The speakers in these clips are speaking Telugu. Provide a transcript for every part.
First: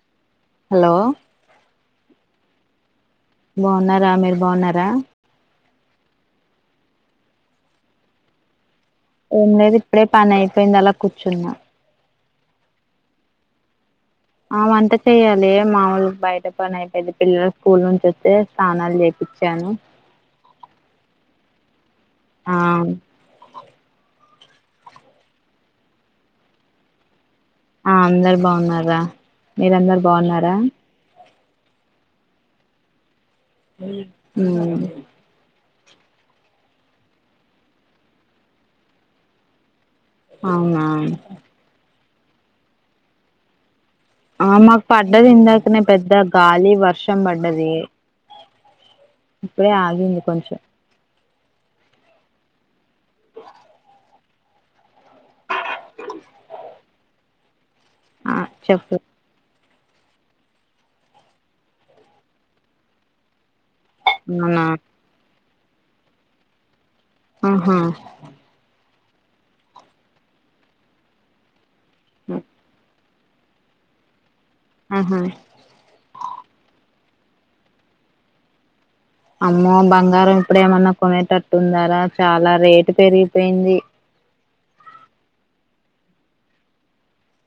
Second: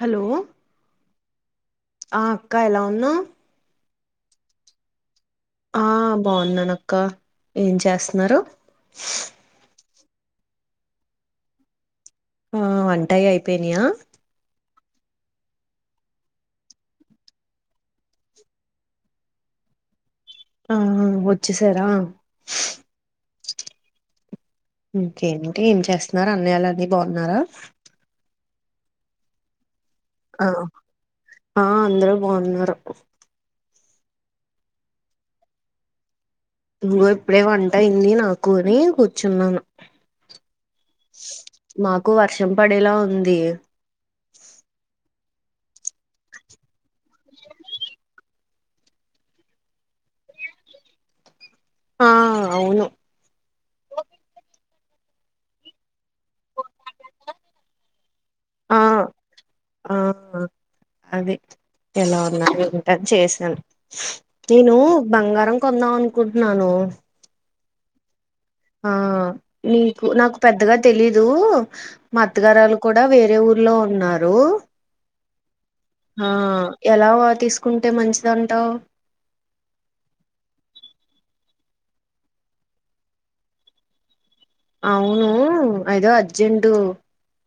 హలో హలో ఆ అక్క ఎలా ఉన్నవ్ బాన్నా రా మీరు బావున్నారా ఆ బావున్నానక్క ఏం చేస్తన్నారు ఏం లేదు ఇప్పుడే పనైపొయింది అలా కుర్చున్నా ఆ వంటయి అయిపొయినియా ఆ వంట చెయ్యాలి మాముూలు బయట పనైపోయింది పిల్లల స్కూల్ నుంచి వస్తే స్నానాలు చేపిచాను ఆ ఆ వచ్చి సరా ఆ ఇంకేంటి ఏం చేస్తున్నారు అన్నియాలు అది బాగున్నారా ఆ అందరు బాగున్నారా మీరందరు ఆ బాగున్నారా ఆ అందరూ బాగున్నారు మ్మ్ ఇవగో ఇప్పుడే వంటైంది నాకు అని కూర్చున్నాను అవునా మాకు వర్షం పడేలా ఉంది ఆ మాకు ఇందాకనే పెద్ద గాలి వర్షం బడ్డది ఇప్పుడే ఆగింది కొంచెం ఆ అవును ఆ చెప్పు ఆ అది ఎలా ఉన్నా ఉంట చేశాను అవునా నేను బంగారం కొందాం అనుకుంట్నాను ఆహ ఆ నీకు నాకు పెద్దగా తెలీదు మా అత్తగారాలు కూడా వేరే ఊర్లో ఉన్నారు ఆహా ఆ ఎలాగ తీసుకుంటే మంచిదంటావ్ అమ్మో బంగారం ఇప్పుడు ఏమన్నా కొనేటట్టుందా రా చాలా రేటు పెరిగిపోయింది అవును అదో అర్జెంట్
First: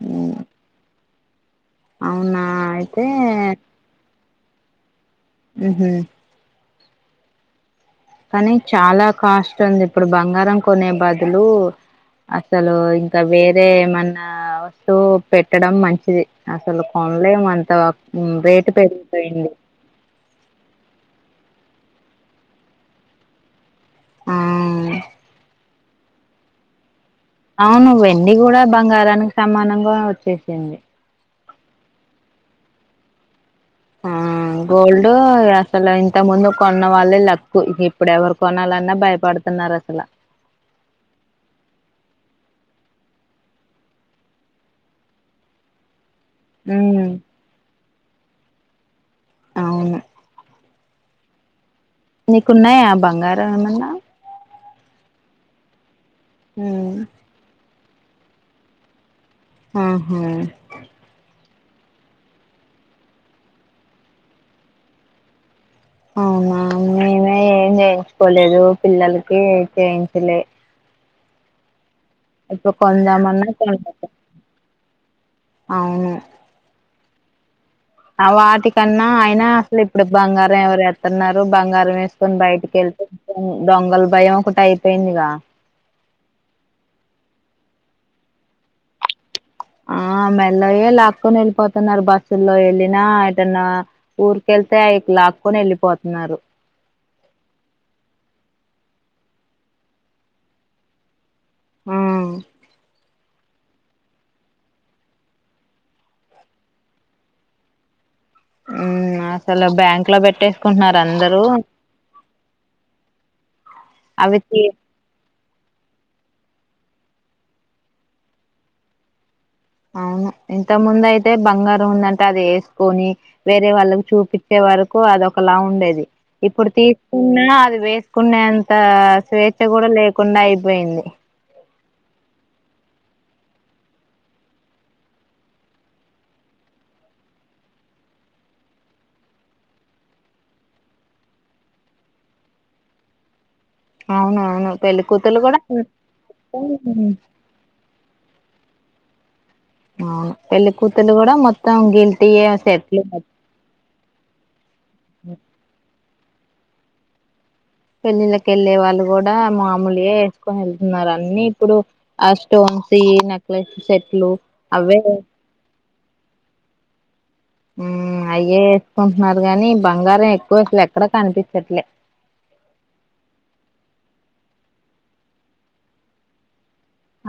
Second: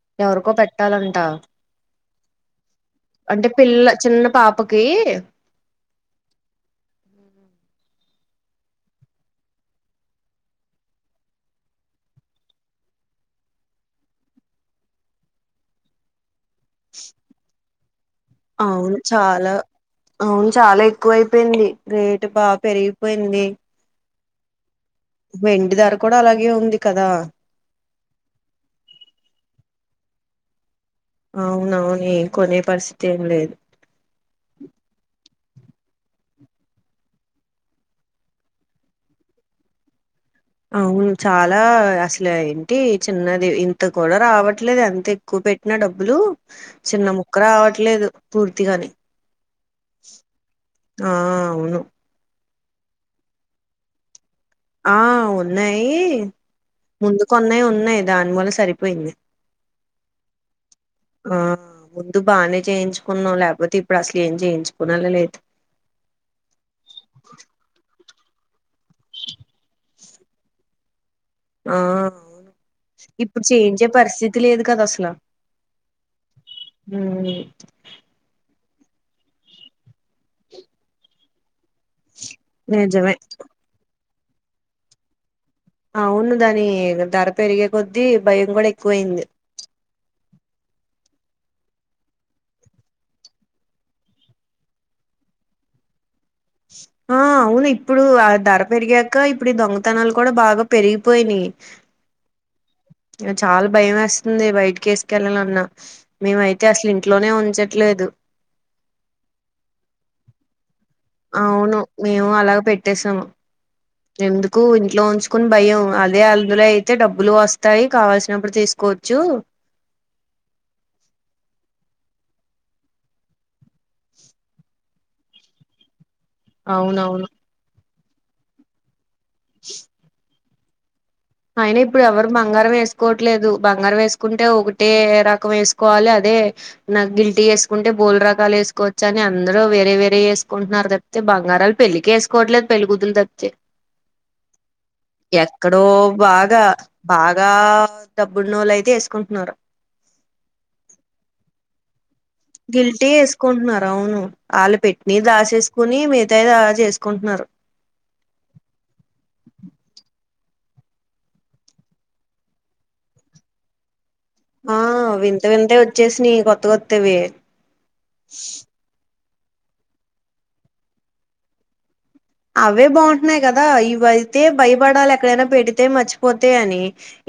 ఉమ్, ఎవరికో పెట్టాలంట అవునా అంటే పిల్ల చిన్న పాపకి ఊహు కానీ చాలా కాస్ట్ ఉంది ఇప్పుడు బంగారం కొనే బదులు అసలు ఇంక వేరే ఏమన్నా వస్తువు పెట్టడం మంచిది అసలు కొన్లేం మంటవా అవును చాలా అవును చాలా ఎక్కువయి పొయింది రేట్ బా పెరిగిపోయింది ఆ వెండి ధర కూడా అలాగే ఉంది కదా అవును వెండి కూడా బంగారానికి సమానంగా వచ్చేసింది అవునవును ఏం కొనే పరిస్థితి ఏం లేదు ఆ గోల్డ్ అసలు ఇంత ముందు కొన్న వాళ్ళే లక్కు ఇప్పుడు ఎవరు కొనాలన్నా భయపడుత తున్నారసలా అవును చాలా అసలు ఏంటి చిన్నది ఇంత కూడా రావట్లేదు అంత ఎక్కువ పెట్టిన డబ్బులు చిన్న ఉమ్ ముక్క రావట్లేదు పూర్తిగాని అవును ఆ అవును నీకున్నాయా బంగారం ఏమన్నా ఆ ఉన్నాయి ఉమ్ ముందుకొన్నాయి ఉన్నాయి దానిమూల సరిపోయింది ఆహా ఆ ముందు బాగానే చేయించుకున్నాం లేకపోతే ఇప్పుడు అసలు ఏం చేయించుకునేలా లేదు అవునా మేమే ఏమ్ చే పోలేదు పిల్లలకి చేయించలే ఆ ఇప్పుడు ఇప్పుడు కొందామన్నా చేయించే కొనలేక పరిస్థితి లేదు కదా అసలు అవును ఉం వాటికన్నా అయినా అసలు ఇప్పుడు బంగారం ఎవరు ఎతన్నారు బంగారం వేసుకొని బయటికి వెళ్తే నిజమే. దొంగల భయం ఒకటి అయిపోయిందిగా అవును దాని ధర పెరిగే కొద్దీ భయం కూడా ఎక్కువ అయింది ఆ మెల్లో యే లాక్కోని వెళ్ళిపోతున్నారు బస్సుల్లో వెళ్ళిన ఎటన్నా ఊరికి వెళ్తే లాక్కోని వెళ్ళిపోతున్నారు ఆ అవును ఇప్పుడు ఆ ధర పెరిగాక ఇప్పుడు దొంగతనాలు కూడా బాగా పెరిగిపోయినయి ఉమ్ చాలా భయం వేస్తుంది బయటికి వేసుకెళ్ళాలన్నా మేమయితే అసలు ఇంట్లోనే ఉంచట్లేదు ఉం అసలు బ్యాంక్ లో పేట్టే అవును మేము అలాగ పెట్టేసాము అవి ఎందుకు తీ ఇంట్లో ఉంచు కుని భయం అదే అందులో అయితే డబ్బులు వస్తాయి కావాల్సినప్పుడు తీసుకోవచ్చు అవును ఇంతక ముందు అయితే బంగారం ఉందంటే అది వేసుకొని వేరే వాళ్ళకు చూపిచ్చే వరకు అది ఒకలా ఉండేది ఇప్పుడు అవునవును. తీసుకున్న అది వేస్ కునేంత స్వేచ్ఛ కూడా లేకుండా అయిపోయింది అయినా ఇప్పుడు ఎవరు బంగారం వేసుకోవట్లేదు బంగారు వేసుకుంటే ఒకటే రకం వేసుకోవాలి అదే నా గిల్టీ వేసుకుంటే బోలు రకాలు వేసుకోవచ్చు అని అందరు వేరే వేరే వేసుకుంటున్నారు తప్పితే బంగారాలు పెళ్ళకి వేసుకోవట్లేదు పెళ్లి కుతులు తప్పితే అవునవును పెళ్లికూతులు కూడా ఎక్కడో బాగా బాగా డబ్బునోళ్లు అయితే వేసుకుంటున్నారు అవును పెళ్లి కూతులు కూడా మొత్తం గిల్ గిల్టీ వేసుకుంటున్నారు అవును వాళ్ళ పెట్టిని దాసేసుకుని మీ చేసుకుంటున్నారు పెళ్ళిళ్ళకి వెళ్ళే వాళ్ళు కూడా మామూలుయే వేసుకొని వెళ్తున్నారు అన్ని ఇప్పుడు ఆ స్టో నెక్లస్ సెట్లు అవే వచ్చేసిని కొత్త కొత్తవి ఉం అయ్యే వేసుకుంటున్నారు గాని బంగారం ఎక్కువ అసలు ఎక్కడ కనిపించట్లే అవే బాగుంటున్నాయి కదా ఇవయితే భయపడాలి ఎక్కడైనా పెడితే మర్చిపోతే అని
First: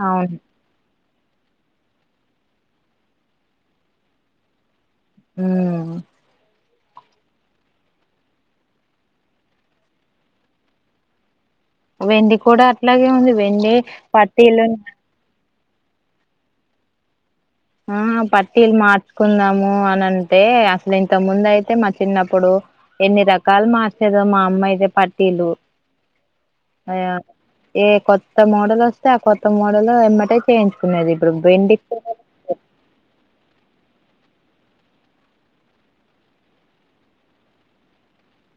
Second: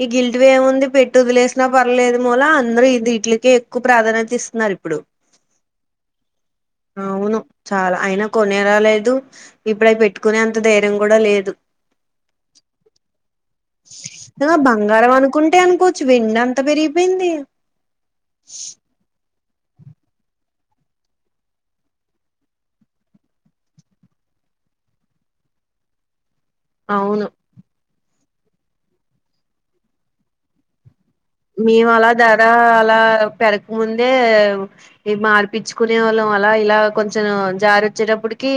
ఈ అవును గిల్డ్ వి ఏముంది పెట్టి వదిలేసినా పర్లేదు మూల అందరూ ఇదీట్లికే ఎక్కువ ప్రాధాన్యత ఇస్తున్నారు ఇప్పుడు ఉమ్ అవును చాలా అయినా కొనేరా లేదు ఇప్పుడ అవి పెట్టుకునే అంత ధైర్యం కూడా లేదు వెండి కూడా అట్లాగే ఉంది వెండి పట్టీలును కుంటే అనుకోవచ్చు వెండి అంత పెరిగిపోయింది. ఆ పట్టీల్ మాత్ కుందాము అని అంటే అసలు ఇంత ముందు అయితే మా చిన్నప్పుడు ఎన్ని రకాలు మార్చేదా మా అమ్మా అయితే పట్టీలు అయ అవును ఏ కొత్త మోడల్ వస్తే ఆ కొత్త మోడల్ ఎమ్మటే చేయించుకునేది. ప్పుడు వెండి [inaudible] ఆ అలా పెరక్కముందే మార్పిచ్చుకునే వాళ్ళం అలా ఇలా కొంచెం జార వచ్చేటప్పుటికి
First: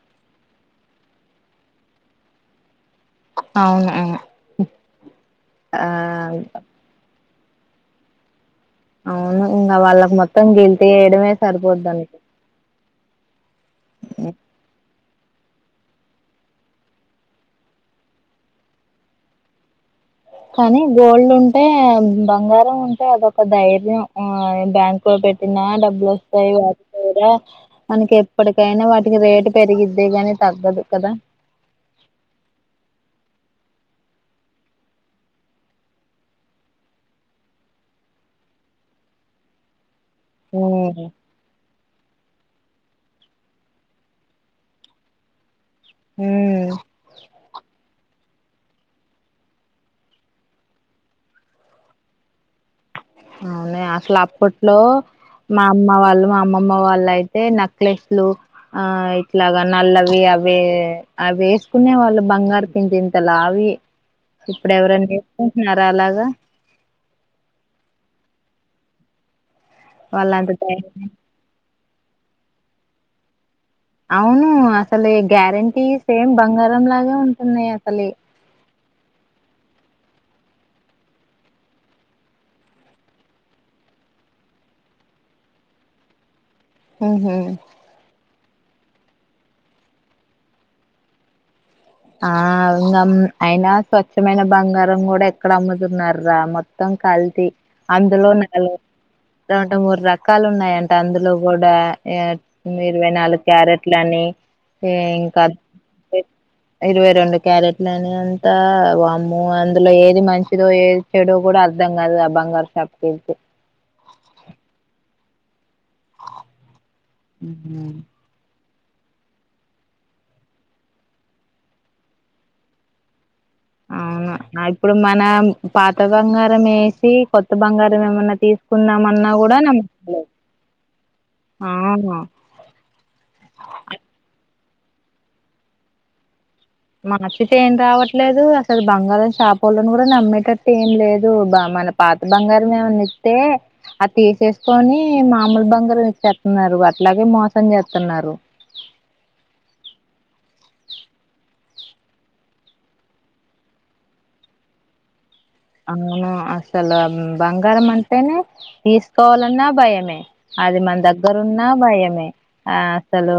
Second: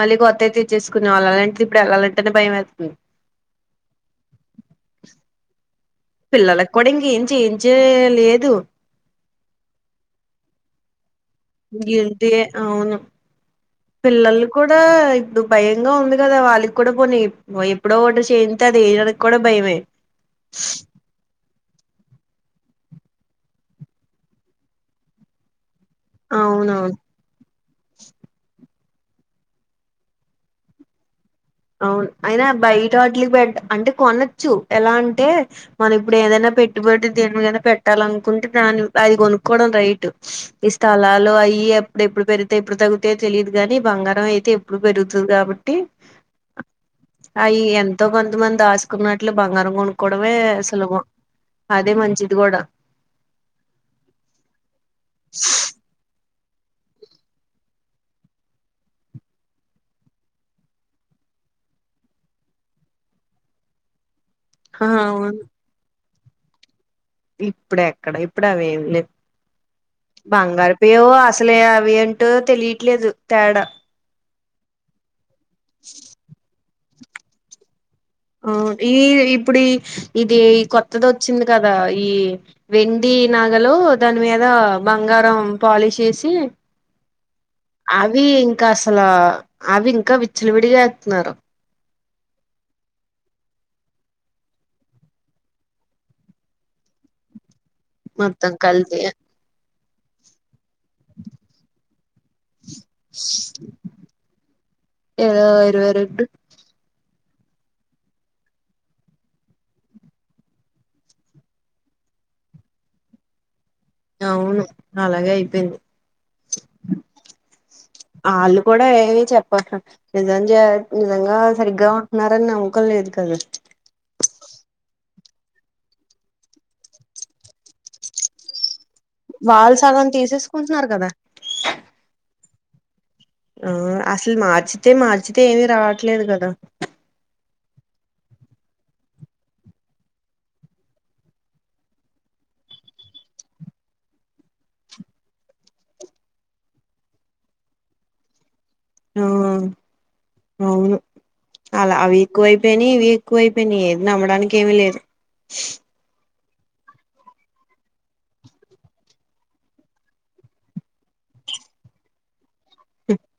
మళ్ళీ కొత్తవి తెచ్చేసుకున్నాం అలాంటిది ఇప్పుడు వెల్లాలంటేనే భయం వేత్తంది. అవును ఆ పిల్లలకు కూడా ఇంకేం చేయించే లేదు. అవును ఇంకా వాళ్ళకి మొత్తం గెల్తి వేయడమే సరిపోద్దండి గిల్తి ఏ అవును పిల్లలు కూడా ఇ భయంగా ఉంది కదా వాళ్ళకి కూడా పోనీ ఎప్పుడో ఓటర్ చేయింత అది వేయడానికి కూడా భయమే. కానీ గోల్డ్ ఉంటే బంగారం ఉంటే అదొక ధైర్యం ఆ బ్యాంక్ లో పెట్టిన డబ్బ్ స్తాయ్ అవునవును వత్తయ్రా మనకి ఎప్పటికైనా వాటికి రేటు పెరిగిద్దే కాని తగ్గదు కదా? అవును అయినా బయట వాటికి పెట్ అంటే కొనొచ్చు ఎలా అంటే మన ఇప్పుడు ఏదైనా పెట్టుబడి దేనికైనా పెట్టాల అనుకుంటే దాన్ని అది కొనుక్కోవడం రైటు ఈ ఉమ్ స్థలాలు అయి ఎప్పుడెప్పుడు పెరుగు ఎప్పుడు తగ్గుతయో తెలియదు కాని బంగారం అయితే ఎప్పుడు పెరుగుతది కాబట్టి ఉమ్ అయ్యి ఎంతో కొంత కొంతమంది దాసుకున్నట్లు బంగారం కొనుక్కోవడమే సులభం అదే మంచిది కూడా అవునే అసలు అప్పట్లో మా అమ్మ వాళ్ళు మా అ అమ్మమ్మ వాళ్ళు అయితే నక్లెస్ లు ఆ ఇట్లాగా నల్లవి అవ్వె అవి వేసుకునే వాళ్ళు బంగారు పింతింత లావి ఇప్పుడు ఆ ఎవరన్నా అవును వేస్కుంటున్నారా అలాగా ఇప్పుడు ఎక్కడ ఇప్పుడు అవేవి లేవ్ వాళ్ళంత బంగారు పేవ ధైర్యం అసలే అవి ఎంటో తెలియట్లేదు తేడా అవును అసలు గ్యారెంటీవి సేమ్ బంగారం లాగే ఉంటున్నాయి అసలీ ఆ ఈ ఇప్పుడు ఇది ఈ కొత్తది వచ్చింది కదా ఈ వెండి ఈ నగలు దాని మీద బంగారం పాలిష్ చేేసి ఊహు ఇంకా అసలా అవి ఇంకా విచ్చలువిడిగా వేత్నారు. ఆ ఇంకా అయినా స్వచ్ఛమైన బంగారం కూడా ఎక్కడ అమ్ముతున్నార్రా మొత్తం కల్తీ అందులో మొత్తం నాలుగు కలిపి రెండు మూడు రకాలు ఉన్నాయం అందులో కూడా ఆ ఇరవై నాలుగు క్యారెట్లు అని ఏ ఇంకా రెట్టు ఇరవై రెండు క్యారెట్లు అని అంతా వామ్మో అందులో ఏది మంచిదో ఏది చెడో కూడా అర్ధం కా దు అ బంగారు షాపుకెళ్తే అవును అలాగే అయిపోయింది హ్మ్ వాళ్ళు కూడా ఏమీ చెప్ప నిజం నిజంగా సరిగ్గా ఉంటున్నారని నమ్మకం లేదు కదా అవును ఇప్పుడు మనం పాత బంగారం వేసి కొత్త బంగారం ఏమన్నా తీసు కున్నామన్నా కూడా వాళ్ళు సగం నమ్మకం లేదు తీసేసుకుంటున్నారు కదా ఆ ఆ అసలు మార్చితే మార్చితే ఏమి రావట్లేదు కదా మర్చితే ఏం రావట్లేదు అసలు బంగారం షాపోల్ని కూడా నమ్మేటట్టు ఏం లేదు బా మన పాత బంగారం ఏమనితే అది తీసేసుకొని మాముూలు బంగారు ఇచ్చేతున్నారు అట్లాగే మోసం చేస్తున్నారు ఆ అవును అలా అవి ఎక్కువ అయిపోయిన్ని ఇవి ఎక్కువ అయిపోయిన్ని ఏది నమ్మడానికి ఏమీ లేదు అవును అసలు బంగారం అంటేనే తీసుకోవాలన్నా భయమే అది మన దగ్గర ఉన్న భయమే ఆ అసలు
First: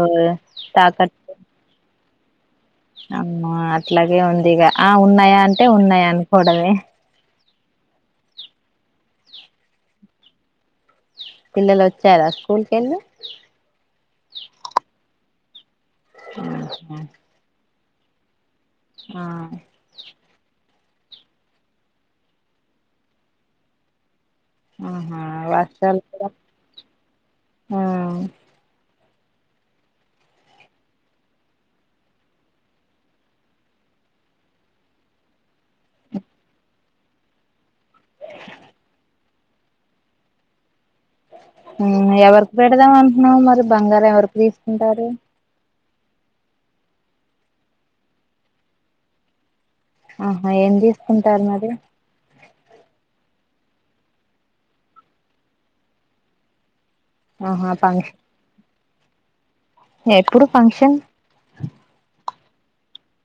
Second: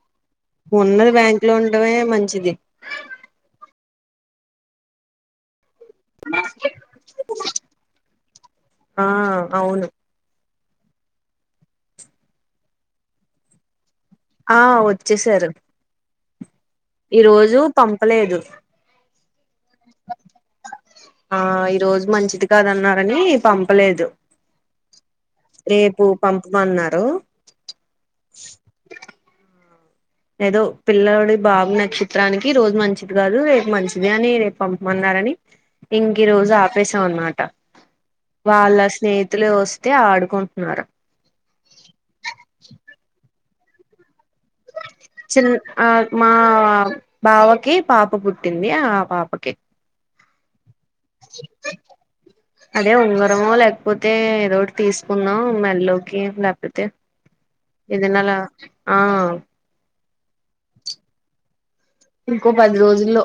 ఉన్నది బ్యాంక్ లో ఉండమే మంచిది అనా అట్లాగే ఉంది ఇక ఆ ఉన్నాయా అంటే ఉన్నాయి అనుకోడమే ఆ అవును పిల్లలోచ్చారా స్కూల్కెళ్ళి ఆ వచ్చేసేరు ఆ ఈ రోజు పంపలేదు ఆ ఆ ఈరోజు మంచిది కాదన్నారని పంపలేదు ఆహా వర్షాలు రేపు కూడా పంపమన్నారు ఆ ఏదో పిల్లడి బాబు నక్షత్రానికి ఈరోజు మంచిది కాదు రేపు మంచిది అని రేపు పంపమన్నరాని ఇంకీరోజు అప్ సం అన్నమాట వాళ్ళ స్నేహితులే వస్తే ఆడుకుంటున్నారు ఎవరికి పెడదాం అంటున్నావు మరి బంగారం ఎవరికి తీసుకుంటారు చిన్ ఆ మా బావకి పాప పుట్టింది ఆ పాపకి ఆహా ఏంది అదే ఉంగరమో లే లేకపోతే ఏదో ఒకటి తీసుకుందాం మెల్లోకి లేపోతే ఆహా ఏదన ఫంక్షన్ లా ఆ ఎప్పుడు ఫంక్షన్ ఇంకో పది రోజుల్లో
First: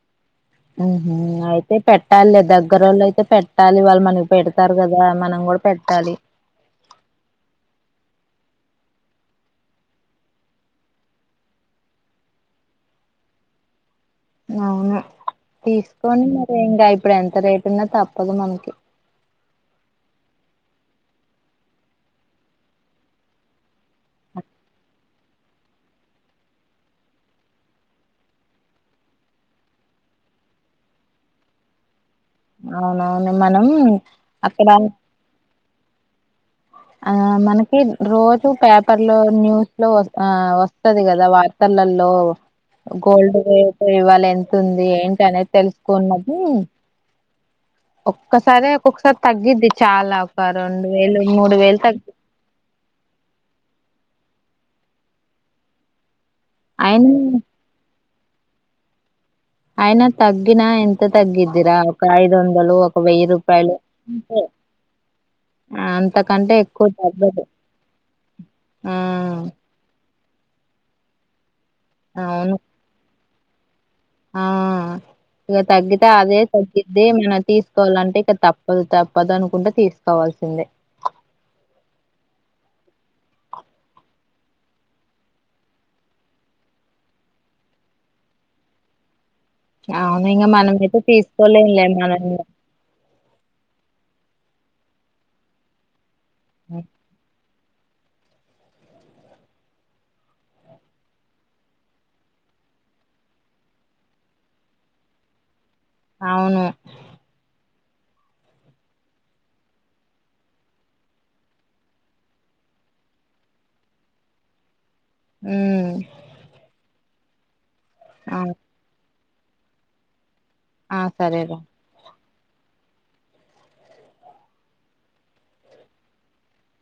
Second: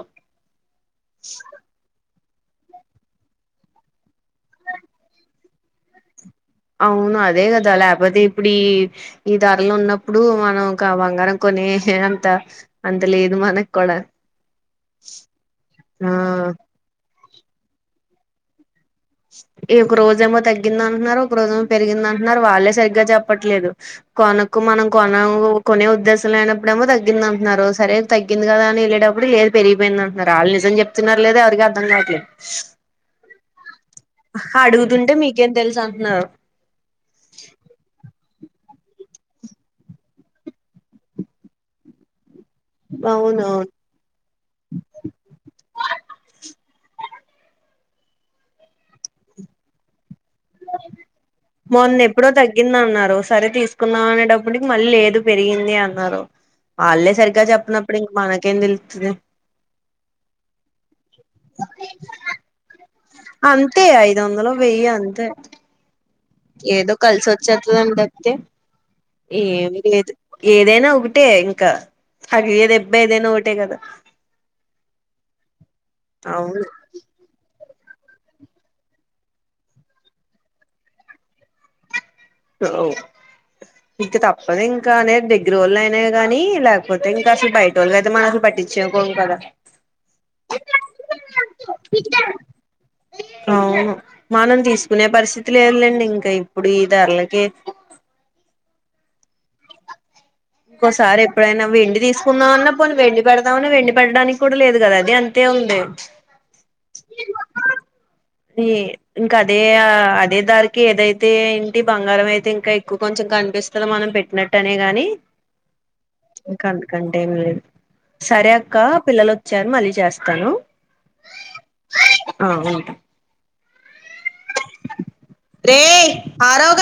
ఉహామ్ అయితే పెట్ పెట్టాలె దగ్గర వాళ్ళు అయితే పెట్టాలి వాళ్ళు మనకి పెడతారు కదా మనం కూడా పెట్టాలి అవును అదే కదా లేపోతే ఇప్పుడు ఈ ఈ ధరలు ఉన్నప్పుడు మనం బంగారం కొనే హ అంత అంతలేదు మనకుడా అవును తీసుకొండి ఆ మరి ఇంకా ఇప్పుడు ఎంత రేట్ ఉన్నా తప్పదు మనకి ఏ ఒక రోజ ఏమో తగ్గిందంటనారు ఒక రోజ ఏమో పెరిగిదంటనారు వాళ్ళే సరిగ్గా చెప్పట్లేదు కొనకు మనం కొన కొనే ఉద్దేశం లేనప్పుడేమో తగ్గింది అంటున్నారు సరే తగ్గింది కదా అని వెళ్ళేటప్పుడు లేదు పెరిగిపోయింది వాళ్ళు నిజం చెప్తున్నారో లేదా ఎవరికి అర్థం కావట్లేదు అవునా నిన్న అడుగుతుంటే మీకేం తెలుసు అంటున్నారు ఆ మనకి రోజు పేపర్ లో న్యూస్ లో వాస్ ఆ వస్తది కదా వార్తల్లో ల్లో గోల్డ్ అవునవును రేట్ ఇవాళ ఎంత ఉంది ఏంటి అనేది తెలుసుకున్నది ఒక్కసారి ఒక్కొక్కసారి తగ్గిద్ది చాలా ఒక రెండు వేలు మూడు వేలు మొన్న తగ్గి ఎప్పుడో తగ్గింది అన్నారు సరే తీసుకుందాం అనే టప్పు ప్పడికి మళ్ళీ లేదు పెరిగింది అన్నారు అయిన వాళ్ళే సరిగ్గా చెప్పినప్పుడు ఇంక మనకేం తెలుస్తది అయినా తగ్గిన ఎంత తగ్గిద్ది రా ఒక ఐదు వందలు వెయ్యి రూపాయలు అంతే ఐదు వందలు వెయ్యి అంతే అంతే అంత ఏదో కలిసి [unintelligible] ఆ ఏమి లేదు ఏదైనా ఒకటే ఇంకా అ అవును ఏ దెబ్బ ఏదైనా ఒకటే కదా ఆ ఇగా తగ్గితే అదే అవును తగ్గిద్ది నేను తీసుకోవాలంటే ఇక తప్పదు తప్పదు అనుకుంటే తీసుకోవాల్సిందే అవ్ ఇంకా తప్పదు ఇంకా అనే దగ్గర వోళ్ళు అయినా గానీ లేకపోతే ఇంకా అసలు బయట వోళ్ళు అయితే మనకి పట్టించు కోమ్ కదా అవును ఇంగ మనము అయితే తీసుకోలేంలే మనము అవును మనం తీసుకునే పరిస్థితి లేదులేండి ఇంకా ఇప్పుడు ఈ ధరలకి ఒసారి ఎప్పుడైనా వెండి తీసుకుందామన్నా పోనీ వెండి పెడతామన్నా వెండి పెడడానికి కూడా లేదు కదా అది అంతే ఉంది. అవును తీ ఇంకా అదే అదే ధరకి ఏదైతే ఏంటి బంగారం అయితే ఇంకా ఎక్కువ కొంచెం నిపిస్తది మనం పెట్టినట్టు ఆనే గాని ఉమ్ ఇంకా ఎంత కంటే ఏమి లేదు ఆ సరే అక్క పిల్లలు వచ్చారు మళ్ళీ చేస్తాను ఆ సరేరా ఆ వుంటా రేయ్ ఆరవక